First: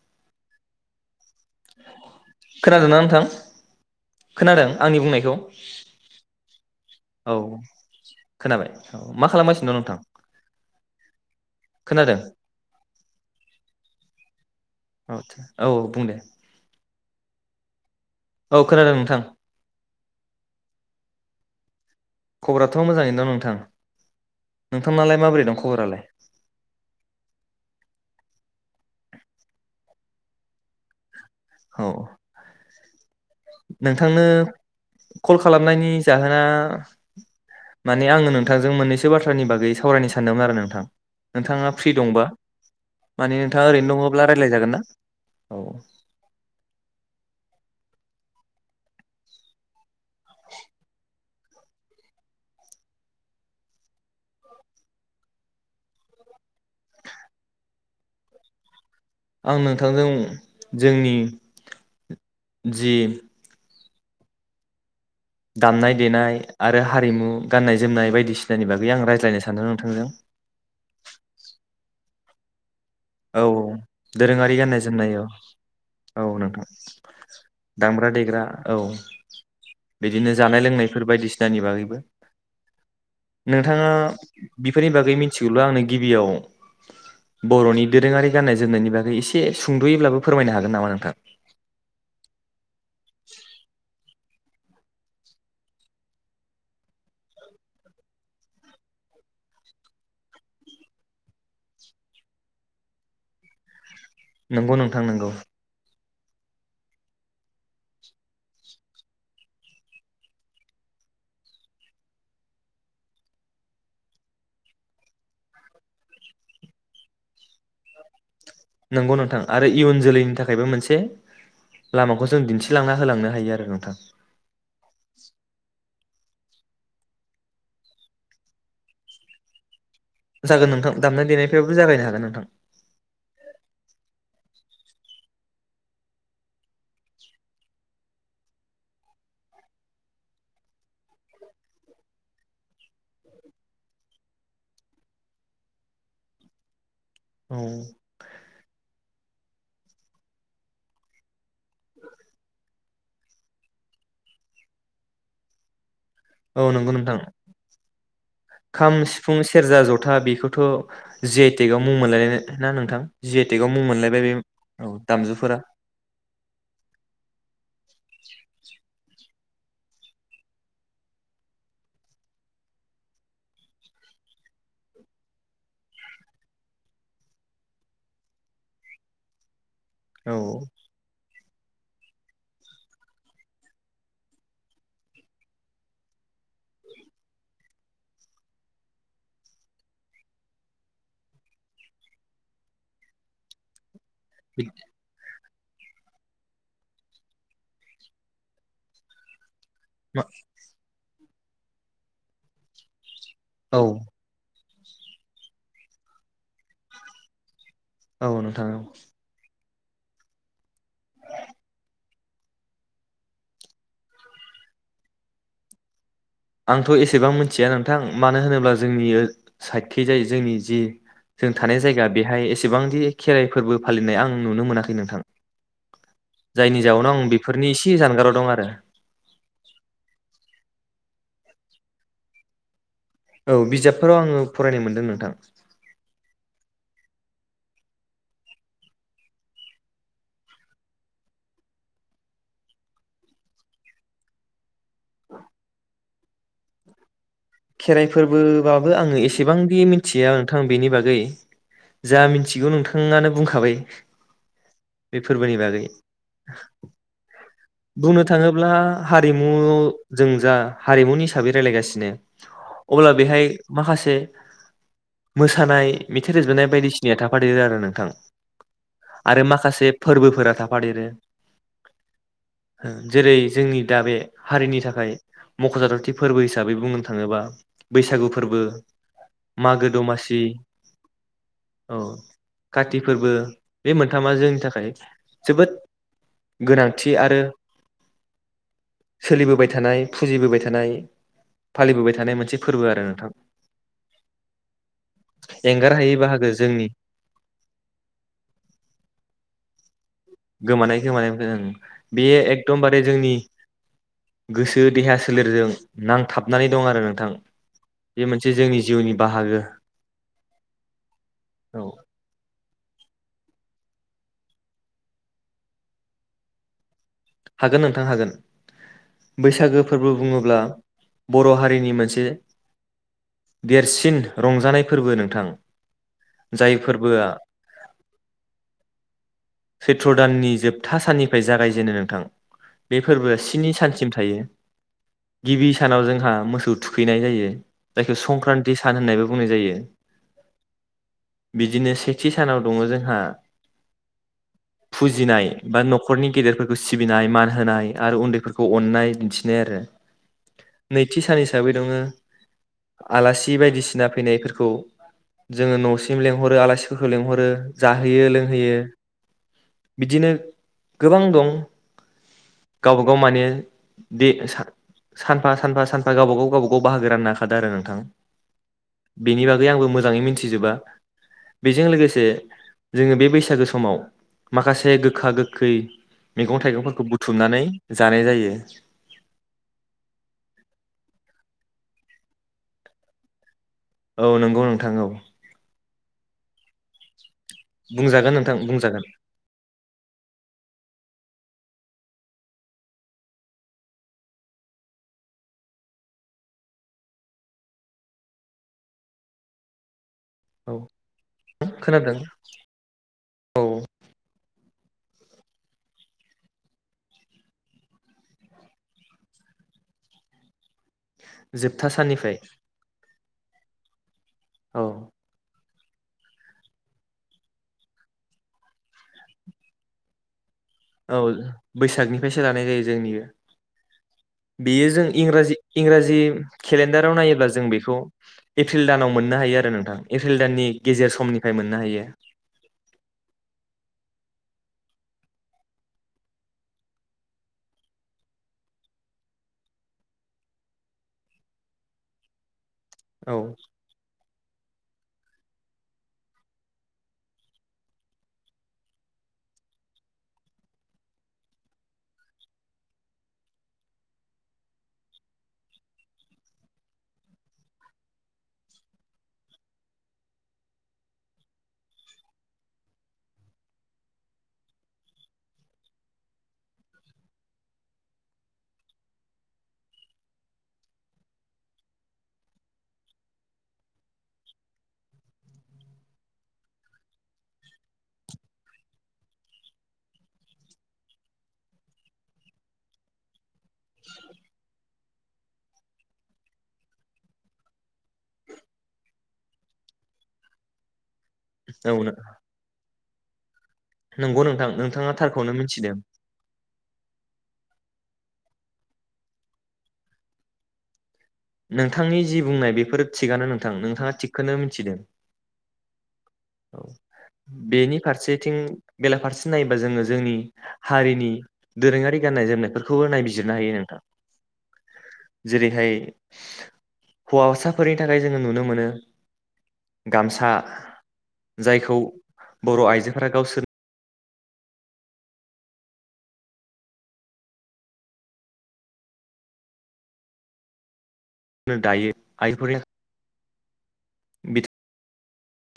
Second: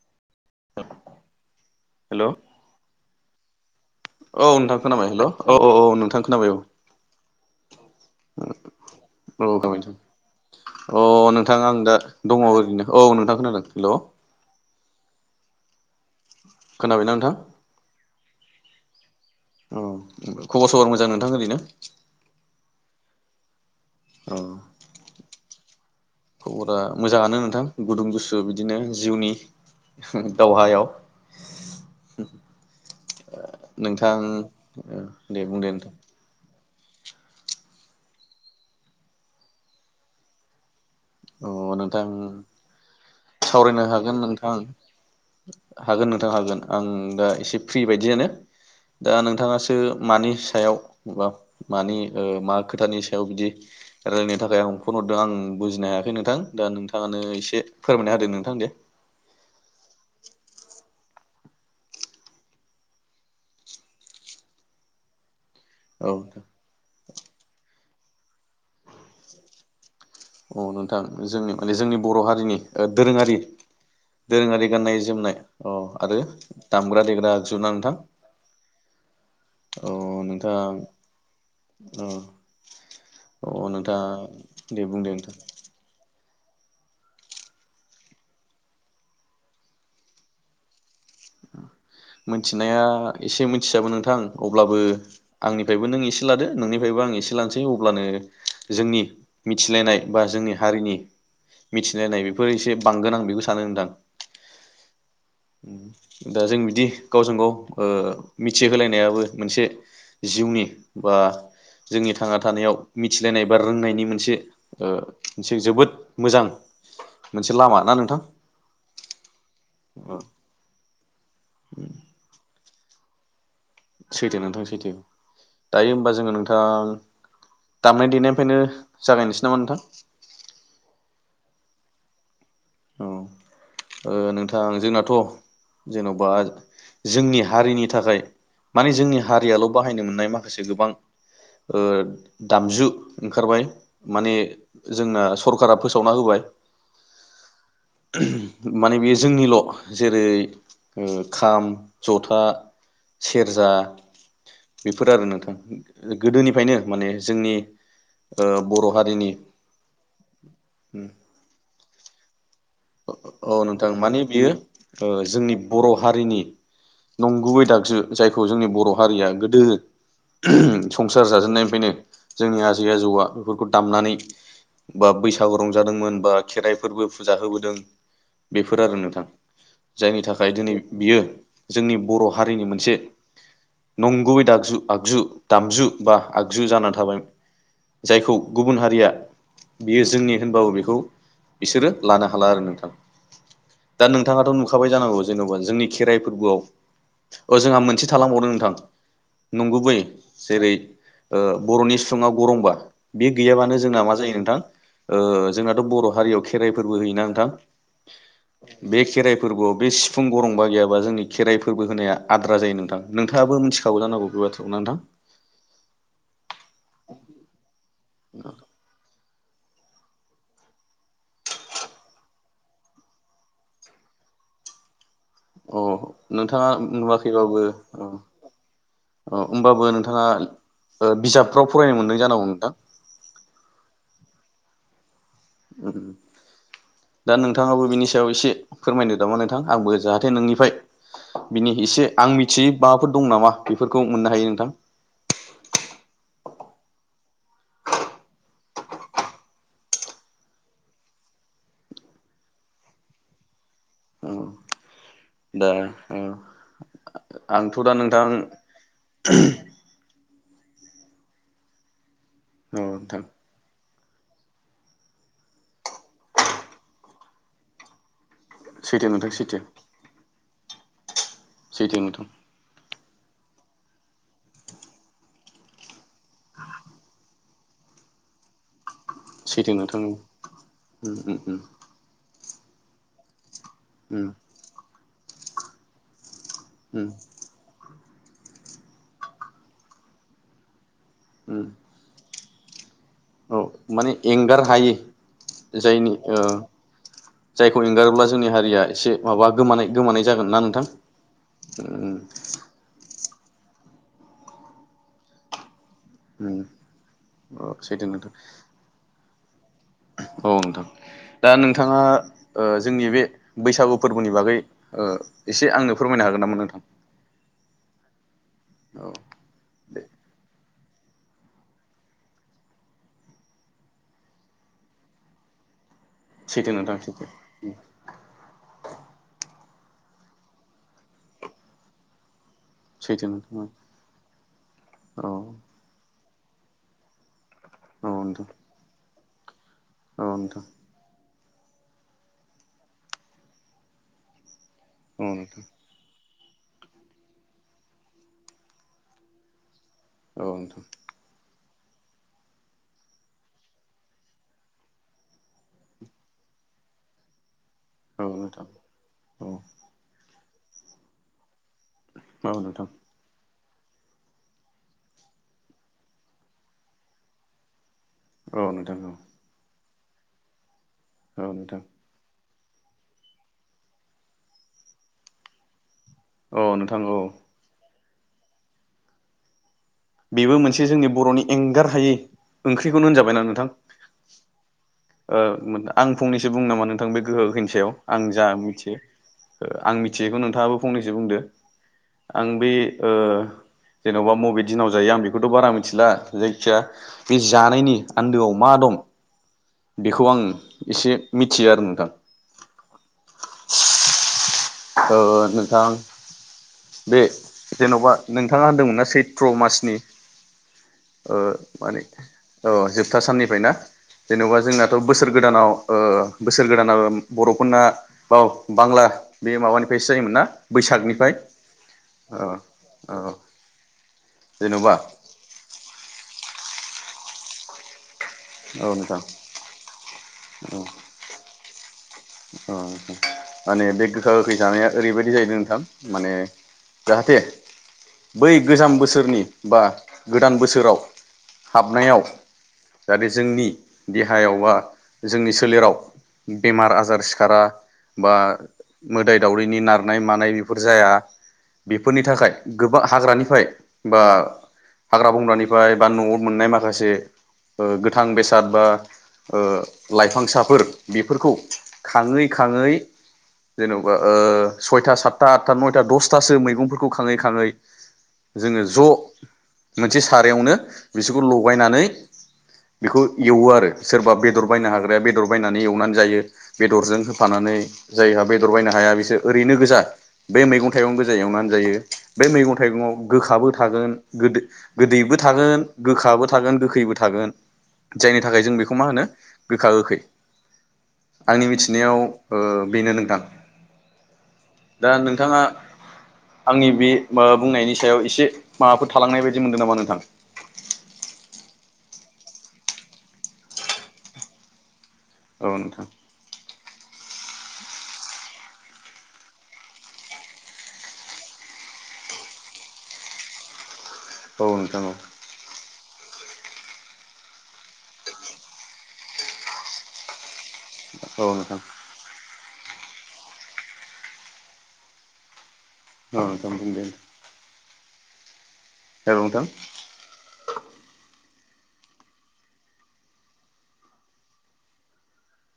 । [inaudible] खोनादोंना नोंथां औ खोनादों नोंथां आंनि खोनाबाय हेल' बुंनायखौ औ औ औ नोंथां खोनाबाय औ औ खोनाबाय औ मा खालामगासिनो दं नोंथां [unintelligible] औ नोंथां आं दा खोनादों दङ ओरैनो औ नोंथां खोनादों हेल' [unintelligible] औ बुं दे खोनाबायना नोंथां औ खोनादों नोंथां अ खबर सबर मोजां नोंथां ओरैनो खबराथ' मोजाङैनो दं नोंथां अ नोंथांनालाय माबोरै दं खबरालाय खबरा मोजाङानो नोंथां गुदुं गुसु बिदिनो जिउनि दावहायाव औ नोंथां नोंथांनो कल दे बुंदो खालामनायनि नोंथां जाहोना माने आङो नोंथांजों मोननैसो बाथ्रानि बागै सावरायनो सानदोंमोन आरो नोंथां अ नोंथाङा फ्रि नोंथां दंबा माने नोंथाङा सावरायनो ओरैनो हागोन दङब्ला नोंथां रायज्लायजागोन ना औ हागोन नोंथां हागोन आं दा एसे फ्रि बायदियानो दा नोंथाङासो मानि सायाव मानि ओ मा खोथानि सायाव बिदि रायलायनो थाखाय आं फन हरदों आं बुजिनो हाया नोंथां दा नोंथाङानो एसे फोरमायना होदो नोंथां दे आं नोंथांजों जोंनि जि दामनाय औ देनाय आरो हारिमु गान्नाय जोमनाय बायदिसिनानि बागै आं रायज्लायनो सानदों नोंथांजों अ नोंथां जोंनि जोंनि माने जोंनि बर' हारिनि ओ दोरोङारि औ दोरोङारि गाननाय जोमनाय औ औ नोंथां दामग्रा देग्रा आगजु ना नोंथां दामग्रा देग्रा औ अ बिदिनो नोंथां जानाय लोंनायफोर बायदिसिनानि बागैबो अ नोंथाङा बिफो दे सोरनि बुंदो बागै नोंथां मिथिगौल' आंनो गिबियाव बर'नि दोरोङारि गाननाय जोमनायनि बागै एसे सुंदुयैब्लाबो फोरमायनो हागोन नामा नोंथां मिनथिनाया एसे मिनथियाबो नोंथां अब्लाबो आंनिफ्रायबो नों एसे लादो नोंनिफ्रायबो आं एसे लानोसै अब्लानो जोंनि मिथिलायनाय बा जोंनि हारिनि मिथिलायनाय बेफोर एसे बांगोन आं बेखौ सानो नोंथां नंगौ नोंथां नंगौ दा जों बिदि गावजों गाव ओ मिथिहोलायनायाबो मोनसे जिउनि बा जोंनि थांना थानायाव मिथिलायनाय बा रोंनायनि मोनसे मोनसे ओ जोबोद मोजां मोनसे लामा ना नोंथां नंगौ नोंथां आरो इयुन जोलैनि थाखायबो मोनसे लामाखौसो दिन [unintelligible] लांना होलांनो हायो आरो नों सैथो नोंथां सैथो दायो होमबा जोङो नोंथां दामनाय देनायनिफ्रायनो जागायनोसै नामा नोंथां जागोन नोंथां दामनाय देनायनिफ्राबो जागायनो हागोन नोंथां औ ओ नोंथां जोंनाथ' जेन'बा जोंनि हारिनि थाखाय माने जोंनि हारियाल' बाहायनो मोननाय माखासे गोबां ओ दामजु ओंखारबाय माने जोंना सरखारा फोसावना होबाय औ [unintelligible] माने बियो जोंनिल' जेरै ओ खाम जथा सेरजा बेफोर आरो नोंथां औ गोदोनिफ्रायनो नंगौ माने नोंथां जोंनि ओ बर' खाम हारिनि सिफुं सेरजा जथा बेखौथ' जि आइ तेकआव मुं मोनलाय अ-अ-औ नोंथां माने बेयो औ ओ जोंनि दामजुफोरा बर' हारिनि नंगुबै दागजु जायखौ जोंनि बर' हारिया गो दो [unintelligible] संसार जाजेननायनिफ्रायनो जोंनि आजै आजौआ बेफोरखौ दामनानै बा बैसागु रंजादोंमोन बा खेराइफोरबो फुजा होबो दों बेफोर आरो नोंथां जायनि औ थाखाय दिनै बियो जोंनि बर' हारिनि मोनसे नंगुबैु दागजु आगजु दामजु बा आगजु जानानै थाबाय जायखौ गुबुन हारिया बियो जोंनि होनबाबो बेखौ बिसोरो लानो हा थाला आरो नोंथां दा नोंथाङाथ' बि नुखाबाय जानांगौ जेनेबा जोंनि खेराइ फोरबोआव औ जोंहा मोनसे थालांबावदों नोंथां नंगुबै मा जेरै ओ बर'नि सिफुङा गरंबा बे गैयाबानो औ जोंना मा जायो नोंथां ओ जोंहाथ' बर' हारियाव खेराइफोरबो होयो ना नोंथां औ नोंथां औ बे खेराइ फोरबोआव बे सिफुं गरंबा गैयाबा जोंनि खेराइ फोरबो होनाया आद्रा जायो नोंथां नोंथाङाबो मिथिखागौ जानांगौ बे बाथ्राखौ नोंथां आंथ' एसेबां मिथिया नों थां मानो होनोब्ला जोंनि साइडखैजाय जोंनि जि जों थानाय जायगा बेहाय एसेबांदि खेराइ फोरबो फालिनाय आं नुनो मोनाखै नोंथां औ नोंथाङा जायनि जाउनाव आं नुवाखैबाबो बेफोरनि एसे औ जानगाराव दं आरो औ होनबाबो नोंथाङा ओ बिजाबफ्राव फरायनो मोनदों जानांगौ नोंथां औ बिजाबफोराव आङो फरायनो मोनदों नोंथां दा नोंथाङाबो बिनि सायाव एसे फोरमायनो नामा नोंथां आंबो जाहाथे नोंनिफ्राय बिनि एसे आं मिथियै माबाफोर दं नामा बेफोरखौ मोननो हायो नोंथां [inaudible] खेराइ फोरबोबाबो आङो एसेबांदि मिथिया नोंथां बेनि बागै जा मिथिगौ नोंथाङानो बुंखाबाय बे फोरबोनि दा बागै औ आंथ' दा बुंनो नोंथां औ थाङोब्ला हारिमु जों जा हारिमुनि हिसाबै रायज्लायगासिनो अब्ला नोंथां बेहाय माखासे [unintelligible] मोसानाय मेथाइ रोजनाय बायदिसिनाया थाफादेरो आरो नोंथां सैथो नोंथां आरो सैथो माखासे फोरबोफोरा था थाफादेरो सैथो नोंथां [unintelligible] जेरै जोंनि दा बे हारिनि थाखाय मख'जाथावथि फोरबो हिसाबै बुंनो थाङोबा बैसागु फोरबो सैथो मागो नोंथां औ दमासि उम उम औ काति फोरबो बे उम मोनथामा जोंनि थाखाय जोबोद उम गोनांथि आरो सोलिबोबाय थानाय फुजिबोबाय थानाय उम फालिबोबाय थानाय मोनसे फोरबो आरो नोंथां औ माने एंगार हायै एंगार जायनि हायै ओ बाहागो जोंनि जायखौ एंगारोब्ला जोंनि हारिया एसे माबा गोमानाय गोमानाय जागोन ना नोंथां गोमानाय खोमानाय उम बेयो एखदमबारे जोंनि गोसो देहा सोलेरजों उम नांथाबनानै दं आरो नोंथां औ सैथो बे नोंथां मोनसे जोंनि जिउनि बाहागो औ नोंथां दा औ नोंथाङा ओ जोंनि बे बैसागु फोरबोनि बागै ओ एसे आंनो फोरमायनो हागोन नामा नोंथां हागोन नोंथां हागोन औ बैसागो दे फोरबो बुङोब्ला बर' हारिनि मोनसे देरसिन रंजानाय फोरबो नोंथां सैथो जाय नोंथां सैथो फोरबोआ सैत्र दाननि जोबथा साननिफ्राय जागायजेनो नोंथां बे सैथो फोरबोआ नोंथां स्नि सानसिम थायो औ गिबि सानाव जोंहा मोसौ थुखैनाय जायो जायखौ नोंथां संक्रान्ति सान होननायबो बुंनाय जायो औ नोंथां बिदिनो सेथि सानाव दङ जोंहा औ फुजिनाय नोंथां बा न'खरनि गेदेरफोरखौ सि सिबिनाय मान होनाय आरो उन्दैफोरखौ अननाय दिन्थिनाय आरो औ नोंथां साबै दङ आलासि बायदिसिना फैनायफोरखौ जोङो न'सिम लेंहरो आलासिफोरखौ लेंहरो जाहोयो औ नोंथां लोंहोयो औ बिदिनो गोबां दं नोंथां गावबा गाव माने दे सानफा सानफा सानफा गावबागाव गावबागाव बाहागो राननो हाखादों आरो नोंथां औ नोंथां औ बेनि बागै आंबो मोजां मोजाङै मिथिजोबा औ नोंथां बेजों लोगोसे जोङो बे बैसागो समाव माखासे गोखा गोखै औ मैगं-थाइगं नोंथां खौ औ बुथुमनानै जानाय जायो बेबो मोनसे जोंनि बर'नि एंगार हायै ओंख्रिखौनो होनजाबायना नोंथां औ नंगौ नोंथां औ आं फंनैसो बुंनो नामा नोंथां बे गोखा गोखैनि सायाव आं बुंजागोन जा नोंथां मिथियो बुंजागोन आं ओ मिथियैखौ नोंथाङाबो फंनैसो बुंदो आं बे ओ जेनेबा मबे दिनाव जायो आं बेखौथ' बारा मिथिला जायखिया बे जानायनि आन्दोआव मा दं बेखौ आं औ एसे मिथियो आरो नोंथां खोनादों औ ओ नोंथां बे जेन'बा नोंथाङा होनदोंमोनना सैथ्र मासनि ओ जोबथा माने साननिफ्राय औ जोब जोबथा साननिफ्राय ना जेनेबा औ जोंनाथ' बोसोर गोदानाव ओ बोसोर गोदाना बर'फोरना बा-बांला बे माबानिफ्रायसो जायोमोन ना औ औ बैसागनिफ्रायसो लानाय जायो जोंनि औ बे बेयो जेन'बा जों इंराजि इंराजि केलेन्डाराव नायोब्ला जों बेखौ औ एप्रिल दानाव नोंथां मोननो हायो आरो नोंथां एप्रिल दाननि गेजेर समनिफ्राय मोन मोननो हायो ओ माने बे गोखा गोखै जानाया ओरैबायदि जाहैदों नोंथां माने जाहाथे बै गोजाम बोसोरनि बा गोदान बोसोराव हाबनायाव जाथे औ जोंनि देहायावबा जोंनि सोलेराव बेमार आ आसार सिखारा बा मोदाय दावरैनि नारनाय मानाय बेफोर जाया बेफोरनि थाखाय गोबां हाग्रानिफ्राय बा हाग्रा बंग्रानिफ्राय बा न'आव मोननाय माखासे ओ गोथां बेसाद बा ओ लाइफांसाफोर बेफोरखौ खाङै खाङै जेन'बा ओ सयथा सातथा आठथा नयथा दसथासो मैगंफोरखौ खाङै खाङै जोङो ज' मोनसे सारायावनो बिसोरखौ लगायनानै बेखौ एवो आरो सोरबा बेदर बायनो हाग्राया बेदर बायनानै एवनानै जायो बेदरजों होफानानै जायहा बेदर बायनो हाया बिसोर ओरैनो गोजा बे मैगं थाइगं गोजा एवनानै जायो बे मैगं थाइगङाव गोखाबो थागोन गोदो गोदैबो थागोन गोखाबो थागोन गोखैबो थागोन जायनि थाखाय जों बेखौ मा होनो गोखा गोखै आंनि औ मिथिनायाव ओ बेनो नों थां नंगौ नोंथां दा थारखौनो नोंथाङा मिथिदों आंनि बे माबा बुंनायनि सायाव एसे माबाफोर थालांनाय बायदि मोनदों नामा नोंथां नोंथांनि जि बुंनाय बेफोरो थिगानो नोंथां नोंथाङा थिगखौनो मिथिदों औ नोंथां औ बेनि फारसेथिं बेलाफारसे नायोबा जोङो जोंनि हारिनि दोरोङारि गाननाय जोमनायफोरखौबो नायबिजिरनो हायो नोंथां औ नोंथां औ जेरैहाय हौवासाफोरनि थाखाय जोङो नुनो मोनो गामसा औ नोंथां जायखौ बर' आइजों [unintelligible] गावसोर [unintelligible] औ नोंथां नो दायो [unintelligible]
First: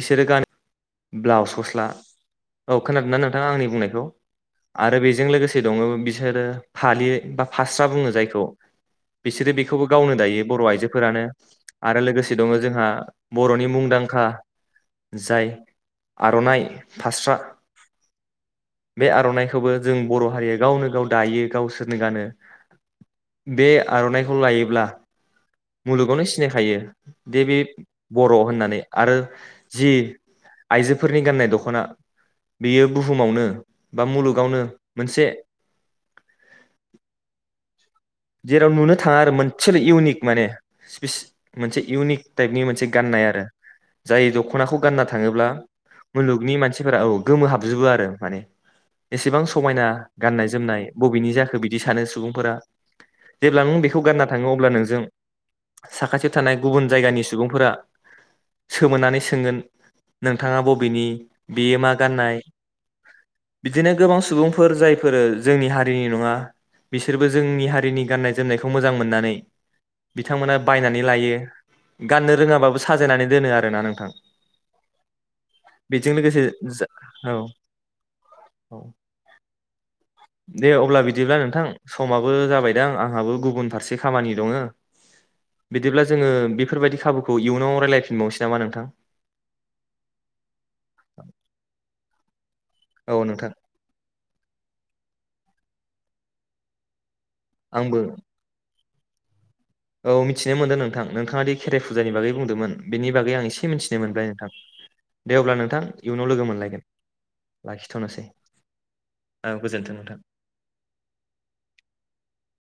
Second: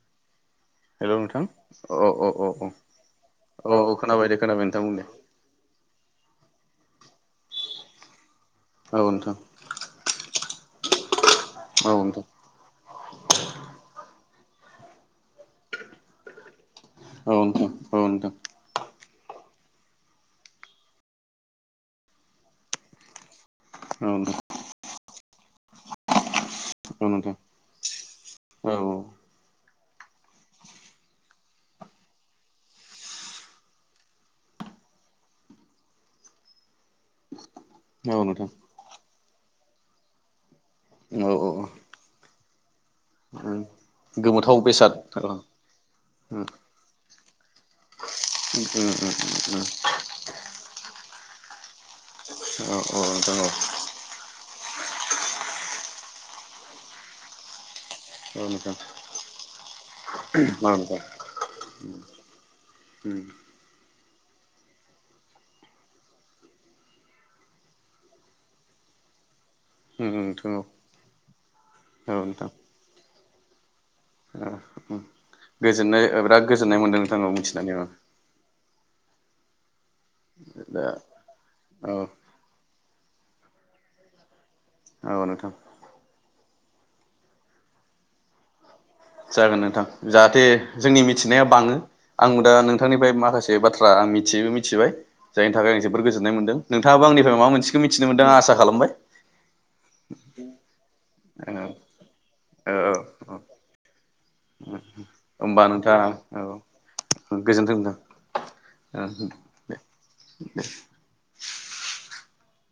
इसोर गान हेल' नोंथां ब्लाउस गस्ला औ खोनादोंना नोंथाङा आंनि औ बुंनायखौ खोनाबाय दे खोनाबाय नोंथां बुं आरो दे बेजों लोगोसे दङ बिसोरो फालि बा फास्रा बुङो जायखौ औ नोंथां बिसोरो बेखौबो गावनो दायो बर' आइजोफोरानो औ आरो नोंथां लोगोसे दङ जोंहा बर'नि मुंदांखा जाय आर'नाइ फास्रा औ नोंथां औ नोंथां खौबो जों बर' हारिया गावनो गाव दायो गावसोरनो गानो बे औ आर'नाइखौ नोंथां लायोब्ला मुलुगावनो सिनायखायो औ नोंथां दि बे बर' औ होननानै आरो जि आइजोफोरनि गाननाय दख'ना बेयो बुहुमावनो बा मुलुगावनो मोनसे औ नोंथां जेराव नुनो थाङा आरो मोनसेल' इउनिक माने औ औ मोनसे इउनिक टाइपनि मोनसे गाननाय आरो औ जाय गोमोथाव दखनाखौ बेसाद गानना औ औ थाङोब्ला औ मुलुगनि मानसिफोरा औ गोमोहाबजोबो आरो माने नोंथां एसेबां समायना गाननाय जोमनाय बबेनि जाखो बिदि सानो सुबुंफोरा औ औ नोंथां जेब्ला औ नों बेखौ गानना थाङो अ ब्ला नोंजों साखाथियाव थानाय गुबुन जायगानि सुबुंफोरा नोंथां नोंथां सोमोनानै सोंगोन नोंथाङा औ औ बबेनि बेयो मा गाननाय बिदिनो गोबां सम सुबुंफोर जायफोरो जोंनि हारिनि नङा बिसोरबो जोंनि हारिनि गाननाय जोमनायखौ मोजां मोननानै बिथांमोना बायनानै लायो गाननो नोंथां रोङाबाबो साजायनानै दोनो आरोना नोंथां गोजोननाय बेजों लोगोसे बिराद गोजोननाय जा मोनदों नोंथां औ मिथिनानै औ दे दा अब्ला बिदिब्ला नोंथां औ समाबो जाबा दां आंहाबो गुबुन फारसे खामानि दङो औ नोंथां बिदिब्ला जोङो बेफोरबायदि खाबुखौ इयुनाव राइलाइ फिनबाय नोसै नामा नोंथां जागोन नोंथां जाहाथे जोंनि मिथिनाया बाङो आं दा नोंथांनिफ्राय औ नोंथां माखासे बाथ्रा आं मिथियैबो मिथिबाय जायनि थाखाय आं बोर गोजोननाय मोनदों नोंथाङाबो आंनि माबा मोनसेखौ आंबो मिथिनो मोनदों आं आसा खालामबाय औ मिथिनो मोनदों नोंथां नोंथाङा औ दि खेराइ फुजानि बागै बुंदोंमोन औ बेनि औ बागै आं एसे मिन्थि नो मोनबाय नोंथां दे अब्ला होमबा नोंथां नोंथाङा इयुनाव औ लोगो मोनलायगोन गोजोन्थों नोंथां लाखिथ'नोसै औ गोजोनथों नोंथां